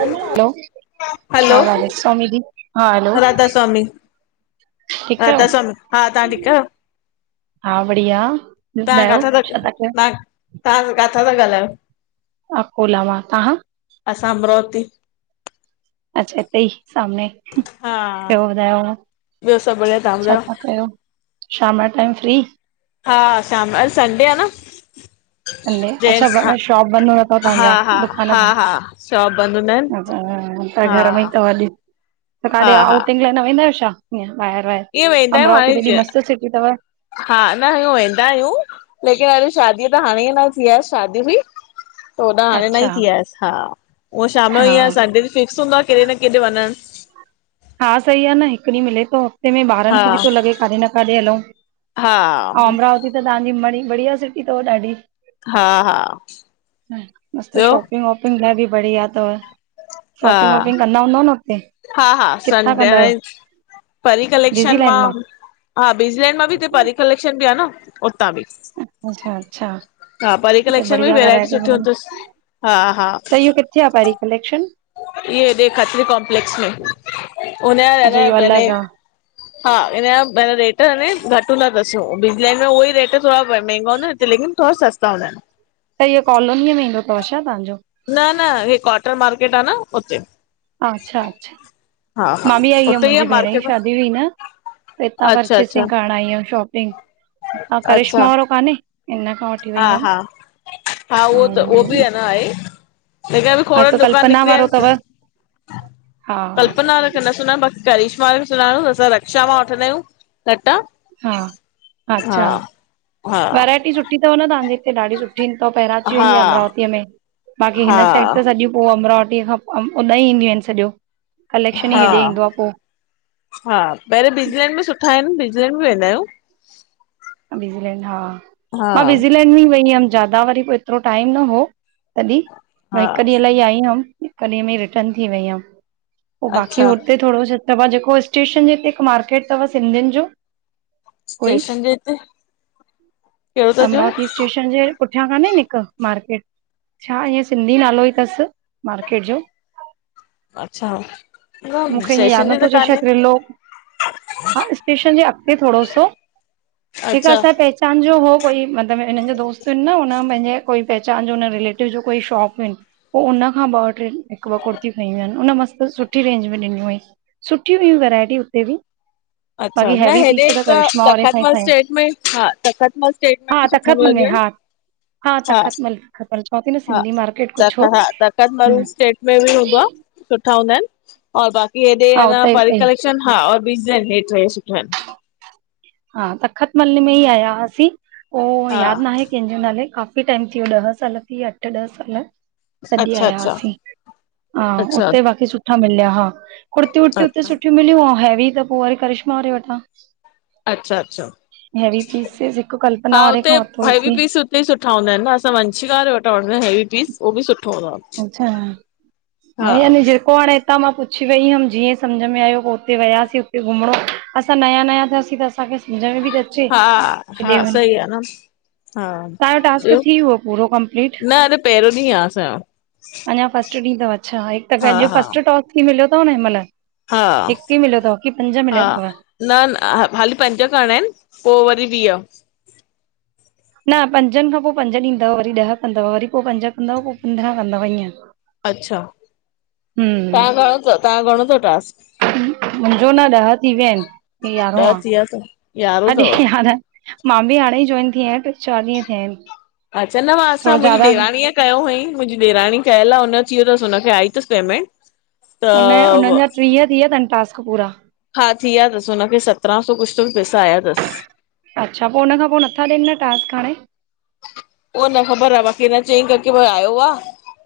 Hello, हां, hello भाभी राधा स्वामी जी। हा हलो राधा ठीकु स्वामी-राधा आहियो स्वामी, हां तव्हां ठीक आहियो? हां, बढ़िया, तव्हां ॿुधायो काथां छा था कयो? तव्हां तव्हां काथा ता गाल्हायो? अकोला मां, तव्हां? असां अमरावती। अच्छा, टेहि सामने, हा बुधायो ॿियो सभु बढ़िया तव्हां छा ॿुधायो? था कयो? शाम जो टाइम फ्री? हा शाम अॼ संडे आह न। संडे जेंट्स हा अच्छा, शॉप बंद हूंदा तव तहां हा जा हा दुकान हा हा शॉप बंदि हूंदा आहिनि अच्छा त हा घर में ई तव अज़? त हा काथे हा आउटिंग लाइ न वेंदा आहियो छा ईअं ॿाहिर वाहेर? ईअं वेंदा आहियूं अमरावती हाणे त हेॾी जीअं मस्त सिटी तव हा न इयूं वेंदा आहियूं, लेकिन वरी शादीअ त हाणे ई न थी आहेस शादी बि होॾा हाणे न अच्छा ई थी आयस, हाअ शाम जो हा ई संडे फिक्स हूंदो आ केॾे न केॾे वञण हा सही आह न, हिकु ॾींहुं मिले थो म ॿारनि खे बि हा थो लॻे काॾे न काॾे हलऊ हा अऊं अमरावती त तहांजी मणी बढिया सिटी तव ॾाढी। हा हा मस्त ॿियो शॉपिंग वांपि शॉपिंग लाइ बि बढ़िया त, शॉपिंग वॉपिंग कंदा हूंदव न हुते? हा-हा सं किथां कंदा आहियो? परी बिज़ी कलेक्शन लाइन मां हा बिजलैंड मां बि हिते परी कलेक्शन बि आह न उत्ता बि अचछा-अच्छा हा परी कलेक्शन में वेरायटिय सुठी हूंदी तस हा-हा त हिय किथे आ परी कलेक्शन? इय हेॾे खत्री कॉमप्लेक्स में, उ अच्छा र इहो नने अलॻि आ। हा हिन जा भ रेट अने घट हूंदा तस, बिजलैंड लाइन में उहो ई रेट थोरा महांगा ह न हिते किन थोड़ा सस्ता हुनदा आहिन त इीह कॉलोनीअ में ईंदो थव छा तव्हांजो? न-न हे कॉटन मार्केट आ न हुते अच्छा-अच्छा हा मां बि आई हुअम उते ई आ मुंहिंजी भेण मार्केट जी शादी हुई न त हितां अच्छा अच्छा परचेसिंग करण आई हम शॉपिंग, तां करिश्मा वारो काने? इन खां वठी वई हुयमि। हा-हा-हा उहो त उहो बि ऐं अन्ना आहे त क बि खोड़ हिकु दुकान कल्पना नकलीय वारो तव। आहिन हा कल्पना न सुञाण बाक़ी करिशमा बि सुञाण असां रक्षा मां वठंदा आहियूं लटा हा, हा अच्छा हा वैरायटी सुठी थव न तव्हांजे हिते ॾाढी सुठी सुठी त पहिरांची वेंदी हा अमरावतीअ में बाक़ी हिन हा साइड ते सॼो पो अमरावतीअ खां उॾाईं ईंडीयूं आहिनि सॼो कलेक्शन ई हा हेॾे ईंदो आहे पोइ हा पहिरियों बिजलैंड में सुठा आहिन बिजलैंड बि वेंदा आहियूं। ब्यूज़ीलैंड हा हा मां ब्यूज़ीलैंड में वई हुअमि ज्यादा वरी पो एतिरो टाइम न हो। तॾहिं मां हा हिकु ॾींहुं लाइी आई हुअमि हिकु ॾींहं में रिटन थी वई हुयमि पो बाक़ी अच्छा हुते थोरो त जेको स्टेशन जे हिते हिक मार्केट तव सिंधियुनि जो। कोई स्टेशन जे हि ते अमरावती स्टेशन जे पुठियां कान्हे हिक मार्केट छा ईअं सिंधी नालो ई अथसि मार्केट जो अच्छा न मूंखे ईअ स्टेशन यादि न ते थो त अचे शायद कान्हे त्रिलोक हा स्टेशन जे अॻिते थोरो सो हिकु अच्छा असांअ पहचान जो हो कोई मतिलबु हिननि जो दोस्त आहिनि न हुन पंहिंजे कोई पहचान जो हुन रिलेटिव जो कोई शोप हुई पो हुन खां ॿ टे हिकु ॿ कुर्तियूं खयूं आहिनि हुन मस्तु सुठी रेंज में ॾिनूं अई। सुठियूं हुयूं वैरायटी हुते बि। अच्छा, बाक़ी न हैवी हेॾे पीस त करिश्मा वारे खां तखत ई मल खयूं स्टे में हा तखत मल स्टेट में हा बि सुठो तख़तमल में मिलंदियूं हा आहिनि। हा तख़तमल तख़तमल चवां थी न हा सिंधी मार्केट कुझु तख हो हा तख़त मल हम्म स्टेट में बि हूंदो आ। सुठा हूंदा आहिनि और बाक़ी हा हेॾे उते ई परी उते ई कलेक्शन हा और टे सुठा आहिनि। हा तख़त मले में ई आया असीं उह हा यादि नाहे कंहिंजो नाले काफ़ी टाइम थी वियो ॾह साल थी विया अठ ॾह साल। तॾहिं अच्छा अच्छा आयासीं हा अच्छा उते बाक़ी सुठा मिलिया हा। कुर्ती वुर्तीयूं उते अच्छा सुठियूं मिलियूं ऐं हैवी त पोइ वरी करिश्मा वारे वटां। अच्छा अच्छा, हैवी पीसिस हिकु कल्पना हा वारे हुते खां वरितो हैवी हुयसि पीस इते सुठा हूंदा आहिनि न असां वंशिका वारे वटा वठंदा आहियु हेवी पीस उहो बि सुठो हूंदो आ। अच्छा, हा यानी जेको हाणे इतां मां पुछी वई हुअमि जीअं सम्झ में आयो पोइ हुते वियासीं हुते घुमणो असां नया नया थियासीं त असांखे सम्झ में बि त अचे। हा केॾे हा वञ सही आ न। हा तव्हांजो टास्क ॿियो, थी वियो पूरो कंप्लीट न अॾु पहिरों ॾींहुं आ असां जो। अन्या फस्ट ॾि तव अच्छा हिकु त फस्ट टास्क ई मिलियो तव न हिमल। हा हिक ई मिलियो तव की पंज मिलिया हा तव? न न हाली पंज करिणा आहिनि पो वरी वीह। न पंजनि खां पोइ पंज ॾींदव वरी ॾह कंदव वरी पोइ पंज कंदव पोइ पंद्रहं कंदव ईअं‌। अच्छा, तहां जो घणो, तव्हां घणो तव टास्कु? मुंहिंजो न ॾह थी विया आहिनि हे यारहों ॾह आ, थी विया अथव यारहों अॼु अथव यार मां बि हाणे ई जॉइन थी आहियां बस चारि ॾींहं थिया आहिनि। अच्छा न मां असां थोरो ज्यादा मुंहिंजी ॾेराणी अ कयो हुयई। मुंहिंजी ॾेराणी कयल आहे हुन अच वियो तसि हुनखे आई तसि पेमेंट। त उन उननि जा टीह थी वया तनि टास्क पूरा। हा थी विया तसि हुनखे सतराहं सौ कुझु त बि पैसा आया तसि। अच्छा, पो हुनखां पो नथा ॾियनि न टास्क हाणे? उहो न ख़बर आ। बाक़ी हिन चई करके आयो आ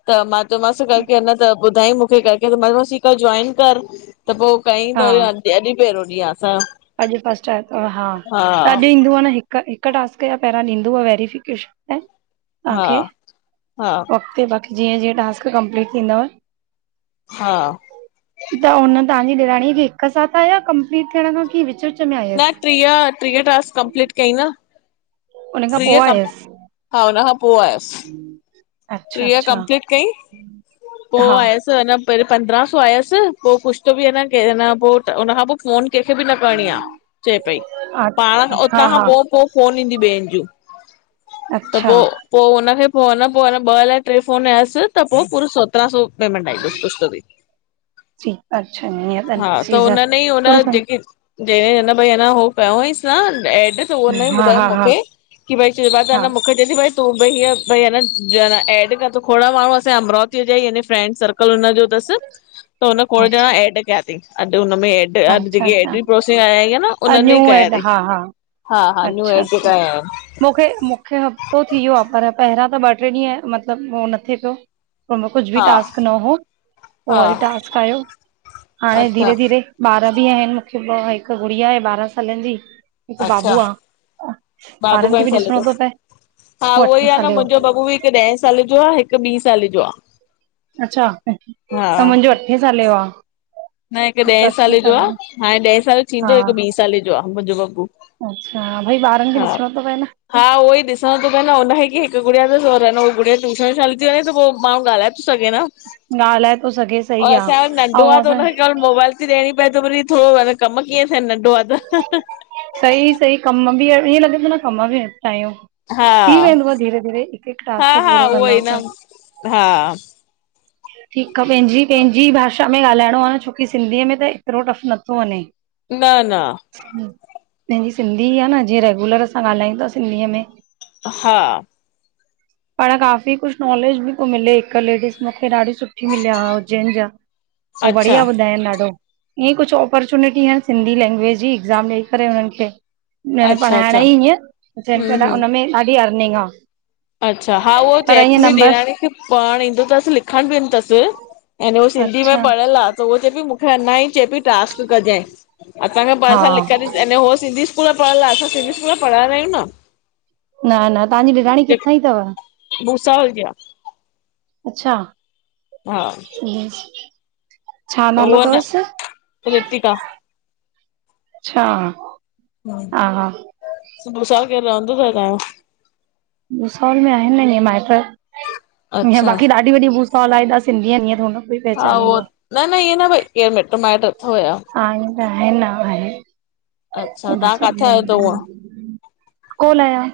त मां चयोमांसि करके अञा त ॿुधाई मूंखे करके मां चयोमासि जॉइन करु। त पोइ कईं हा त वरी अॼु पहिरों ॾींहुं आ असांयो। अॼु फस्ट आयो तव हा त अॼु ईंदो आ न हिकु टास्क जा पहिरां ॾींदो आ वेरिफिकेशन में हा तहांखे। हा वक़्ते बाक़ी जीअं जीअं टास्क कंप्लीट थींदव। हा। त हुन तहांजी ॾेराणीअ खे हिक साथ आया कमपलीट थियण खां, की विच विच में न आयसि? टीह टीह टास्क कंप्लीट कई न। उन खां पो टीह कम आयसि हा हुन खां पोइ आयसि। [unintelligible] टीह अच्छा कंपलीट कई पो हा आयसि अन पहिंरीं पंद्रहं सौ आयसि पो कुझ तो बि अ न क न पोइ हुन खां पो फोन कंहिंखे बि न करणी आ चए पई, पाण हा उतां खां हा पो पो फोन ईंदी ॿियनि जूं त अच्छा पो पो हुनखे पो ॿ अलाए टे फोन आयसि त पो पूरो सत्रा सौ पेमेंट आईंतसि कुछु त भी। सी अच्छा ईअं हा, त सीज़र उनने ई हुन थोरो सो जेके जेड़े हुन भैया न हो कयो हुईस न ऐड। त उनई हा ॿुधाई हा हा मुखे कि भई सेवा त हा मुखे थे ती पर तूं बी हीयं भई अन जो अन एड कयो त खोड़ माण्हू असांजे अमरावती जा ई यानी फ्रैंड सर्कल हुन जो तस। त हुन खोड़ ॼणा अच्छा एड कयां तई। अॼ हुन में एड अॼ अच्छा जेकी अच्छा एडिड प्रोसिंग, आईं आ न उनने अञू ई कया एड तई। हा हा हा, हा न्यू एड त मुखे हफ़्तो थी वियो आ, पर पहरियां, त ॿ ट्रे ॾींहं मतलब उहो न थे पियो। पो उनमें कुछ बि हा टास्क न हो। पो हा वरी टास्क आयो। हाणे अच्छा धीरे-धीरे ॿार बि आहिन मूंखे, हिक गुड़िया आहे, ॿारहां सालन जी हिक बाबू अच्छा आ। बाबू घणे साले जो तव? हा, उहो ई अठे आ न, साले जो मुंजो बबू बि हिक ॾहें साल जो आ, हिक ॿी साल जो आ। अच्छा, त मुंजो अठे साले जो आ। न हिक ॾहें साले जो आ, हाणे ॾहें साल जो हा थींदो, हिकु ॿी साले जो आ मुंजो बबू। अच्छा, भई ॿारन खे हा ॾिसणो तो पए न। हा उहो ई ॾिसणो तो पए न, हुनखे हिक ई हिक गुड़िया तस, और अन हू गुड़िया ट्यूशन हलजी वञेस त पो माण्हू ॻाल्हाए तो सघे न। ॻाल्हाए तो सघे सही आ, अऊं अगर अॼकल मोबाइल ती ॾियणी पए त वरी थोड़ो कम कीअं थियन? नंढो आ त। सही, सही कम बि आहिन। इअं लॻे तो न कम बि निपटायूं। हा थी वेंदुव धीरे-धीरे हिक हिक हा टास्क हा पूरो उहो ई कंदव न त। हा ठीक आ, पैंजी पैंजी भाषा में ॻाल्हाइणो आ न छोकी सिंधीअ में त एतरो टफ नथो वञे। न न पैंजी सिंधी ई आ न जीअं रेगुलर असां ॻाल्हायूंता सिंधीअ में। हा पाण काफी कुछ नॉलेज बि तो मिले हिक लेडीस मूंखे ॾाढी सुठी मिलिया उज्जैन जा, हो बढ़िया अच्छा ॿुधायन ॾाढो। ईअं कुछ ऑपॉर्चुनिटी आहिन, सिंधी लेंंग्वेज जी एक्ज़ाम ॾेई करे हुनन खे न न अच्छा पढ़ाइण अच्छा जी ईअं, हू चेन हम्म पिया हम्म हुनमें ॾाढी अर्निंग आ। अच्छा हा उहो पर चैट ईअं में नंबर ॾेराणी खे पढ़ण ईंदो तस। लिखण बि ईंदो तस ऐं हो सिंधी में अच्छा पढ़ियल आ। त उअ चऐ पई मूंखे अञा ई चए पई टास्क कजाएं। असांखे हा पैसा लिख अन उ सिंधी स्कूल में पढ़यल आ। असां सिंधी स्कूल में पढ़यल आयूं न। न, न तहांजी ॾेराणी किथां जी तव? भूसावल जी आ। अच्छा हा छा त नालो उहो न तवस? रितिका अच्छा हा, हा छो भूसावल केर रहंदो तव तांजो? भूसावल में आहिन ईअं माएट्र हिअं अच्छा बाक़ी ॾाढी एॾी वॾी भूसावल आए एॾा सिंधी आहेन। हा उहो न न इअं न भई के मिट माइट अथव छा? हा ईअं त आहिन न, आहेन, अच्छा तव्हां किथे आहियो त हूअं [unintelligible] कोन आयां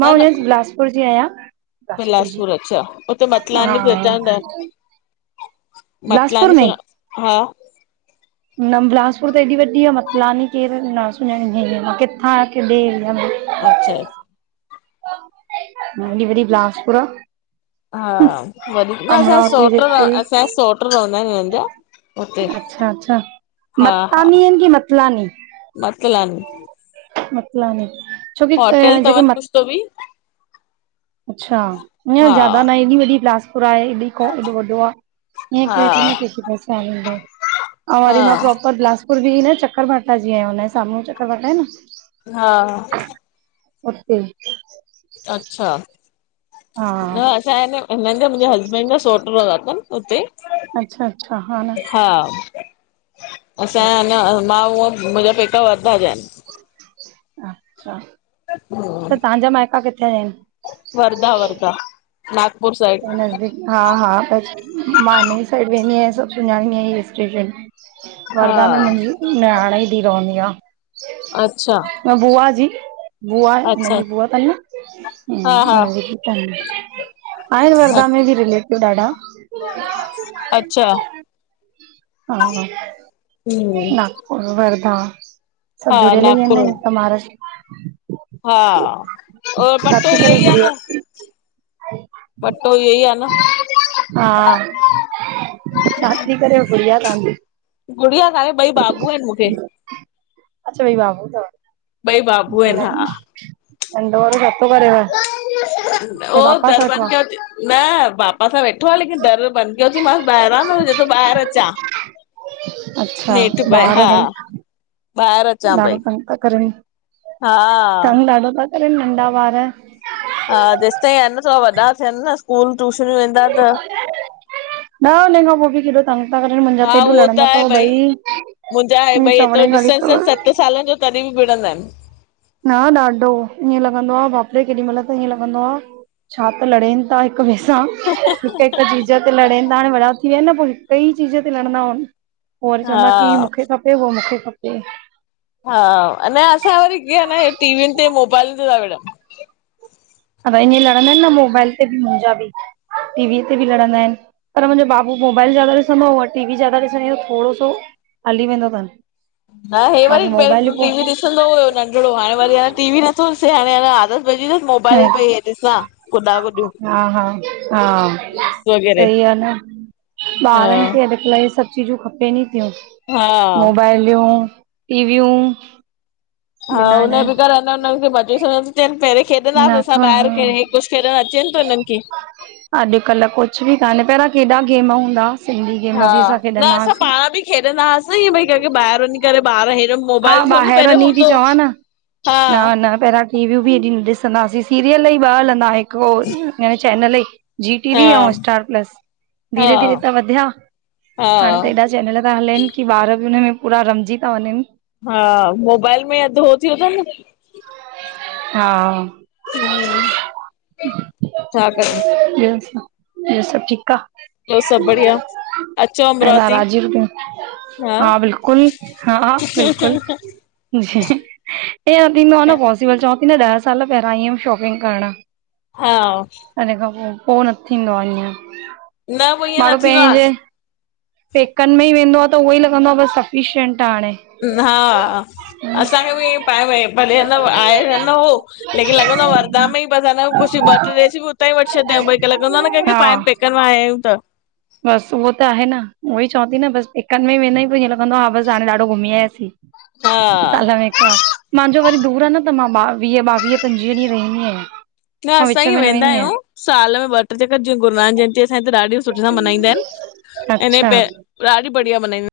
मां न न उन बिलासपुर जी आयां। बिलासपुर अच्छा उते हा मतलानी पहेचांदा आयो? बिलासपुर मतलानी में सु हा। न बिलासपुर त ऐएॾी वॾी आहे मतलानी केरु आहिन न सुञाणंदी खयां मां किथां आ केॾे। अच्छा। हे ॾी वॾी बिलासपुरा आ। हा वधीक न असांजा अमरावती जे सोट पूरे असांजा सोट रहंदा आहिन हिनन जा। हुते अच्छा- अच्छा हा हा मततानी आहिन की मतलानी? मतलानी मतलानी छोकी अ, होटल अथव जेके न मत कुझ त बि अच्छा इ हा ज्यादा न हेॾी वॾी बिलासपुर आहे ॾी ॾो वॾो आ। इय हा केर कोई थोॾी न केखे पहचान दो अऊं हा मां परोपर बिलासपुर पुर्वी न चक्कर वाटा जीअं आया हुनजे साम्हूं चक्कर वाटा आहे न हा अते अच्छा हा न छा आहे न हिननि जा मुंहिंजे हस्बैंड जा सोट रहंदा अथनि हुते। अच्छा -अच्छा हा न हा असांजा न मां उअ मुंहिंजा पैका वर्धा जा आहीन। अच्छा हूं तहां जा मायट किथां जाआहिन? वर्धा वर्धा नागपुर हिते साइड नज़दीक हा हा बस मां हिन ई साइड वेंदी आहियां सभ सुञाणी आया इस्तेशन हा वर्धा में मुंहिंजी न्याणाई धीय‌ रहंदी आ। अच्छा मां बुआ जी बुआ हुननि अच्छा जी बु अथाई हा हा हुननि जी अथन। आहिन अ वर्धा में बि रिलेटिव ॾाढा। अच्छा हा- हा न वर्धा हा सभु जुड़ेल ई आहे नागपुर में न महाराष्ट्र हा और छा पटो थी ई करे योइ आ गुड़िया न [inaudible] वटो ई इ ई आहे न हा छा थी करे गुड़िया तहांजी? गुड़िया काने ॿई बाबू आहिन मूंखे। अच्छा ॿई बाबू तव? भई बाबू आहिन न हा। नंढो वारो छा तो करेव? उहो पापा दर सां अठवा? बंदि कयो थी न पापा सां वेठो आहे लेकिन दर बंदि कयोथी मसि ॿाहिरां न हु ॿाहिर अचां। अच्छा हेठि भई ॿार हा ॿई? ॿाहिरि अचां ॾाढो पई तंग था करनि हा तंग ॾाढो था करनि नंढा ॿार। हा जेस ताईं आहे न थो वॾा थियनि न स्कूल टूशनियूं वेंदा त न हुन खां पोइ बि केॾो तंग था करनि मुंहिंजा हा त हेएॾो उहो लड़ंदा आहे अथव भई ॿई। मुंहिंजा ॿई एतिरो डिस्टेंस सत सालनि जो तॾहिं बि विणंदा आहिन। न ॾाढो, ईअं लॻंदो आह, बाप रे केॾी मइल त ईअं लॻंदो आह, छा त लड़ेनि। त हिक ॿिए सां, हिक- हिक चीज ते लड़ेनि था, हाणे वड़ा थी विया न पोइ हिकई चीज़ ते लड़ंदा आहिनि। पोइ वरी चवंदा की हा मूंखे खपे, उहो मूंखे खपे। हा अ न असां वरी ग न टीवीनि ते मोबाइलनि ते था विड़न्। अ ईअं लड़ंदा आहिनि न मोबाइल ते बि, मुंहिंजा बि टीवीअ ते बि लड़ंदा आहिनि। पर मुंहिंजो बाबू मोबाइल जादा ॾिसंदो और टीवी जादा ॾिसंदी थोड़ो सो। हली वेंदो अथनि। न हे बाक़ी वरी मोबाइल पहिरीं टीवी पोइ ॾिसंदो हुयो नंढिड़ो, हाणे वरी टी वी नथो ॾिसे, हाणे अ आदत मिली वियसि मोबाइल पई ॾिसां, गुॾा- गुॾियूं। हा हा हा वग़ैरह सही आहे न, हा ॿारनि खे अ इ सभु चीजूं खपेनि ई थियूं, हा मोबाइलूं ऐं टीवियूं। हा बिना हुन बिगर हिन अञां, हुननिखे मज़ो थोड़ई न थियनि परे। [unintelligible] खेॾंदासीं असां नथो ॿाहिरि, खे कुझु खेॾणु अचेनि थो हिननि खे? [unintelligible] अॼुकल्ह कुझु बि कान्, पहिरां केॾा गेम हूंदा हुआ। सिंधी गेम हा बि असां न खेॾंदा असां हुआसीं। पाण बि खेॾंदा हुआसीं, ईअ भई कहिंखे ॿाहिरि वञी करे ॿार हिरन्। हा ॿाहिरि वञी थी चवां न, हा मां पहिरां टीवियूं बि एॾी न ॾिसंदासीं, सीरियल ई ॿ हलंदा, हिकु ओ चैनल ई जी टी वी हा ऐं स्टार प्लस धीरे हा धीरे त वधिया हाणे हा त हेॾा चैनल था हलनि, की ॿार बि हुनमें पूरा रमजी था वञनि। हा मोबाइल में अध हो थियो थनि। हा। हुं, छा कजे? [unintelligible] ॿियो सभु ठीक आह। ॿियो सभु बढ़िया? अचो ऐं न अमरावती राजीव [unintelligible] हा बिल्कुल, हा बिल्कुल, जी ईंऐं थींदो आ न। पॉसिबल चवां थी न, ॾह साल पहिरां आई हुयमि शॉपिंग करण। हा। अ इने खां पो, पो न थींदो आ ईअं। न पोइ, ईअं न माण्हू थींदो आहे। पंहिंजे पेकनि में ई वेंदो आहे त उहो ई लॻंदो आहे बसि सफिशिंट आहे, हाणे। हा, असांखे बि पाए भले ह न आहे न हो। [unintelligible] लेकिन लॻंदो आहे वरदा में ई पसंद आ, ब कुश, ॿ- ट्रे ड्रेसियूं बि उतां ई वठी छॾंदायूं, भई कि लॻंदो न कहिंखे हा पाइ [unintelligible] करवाया आइयूं त [unintelligible] बसि उहो त आहे न, उहो ई चवांती न बस पेकनि में ई वेंदा आहियूं पो ईंहे लॻंदो आहे, बस हाणे ॾाढो घुमी आयासीं, हा साल में हिक बार। मांजो वरी दूर आह न। त मां ॿावीह, ॿावीह- पंजवीह ॾींहं रहींदी आहियां। न मां असां विच ईंएं में न वेंदा वेंदी आहियां आहियूं, साल में ॿ टे, जेका जीअं गुरुनानक जयंती असां हिते ॾाढी सुठे सां मल्हाईंदा आहिनि, अं न अच्छा पे, ॾाढी बढ़िया मल्हाईंदा आहिनि।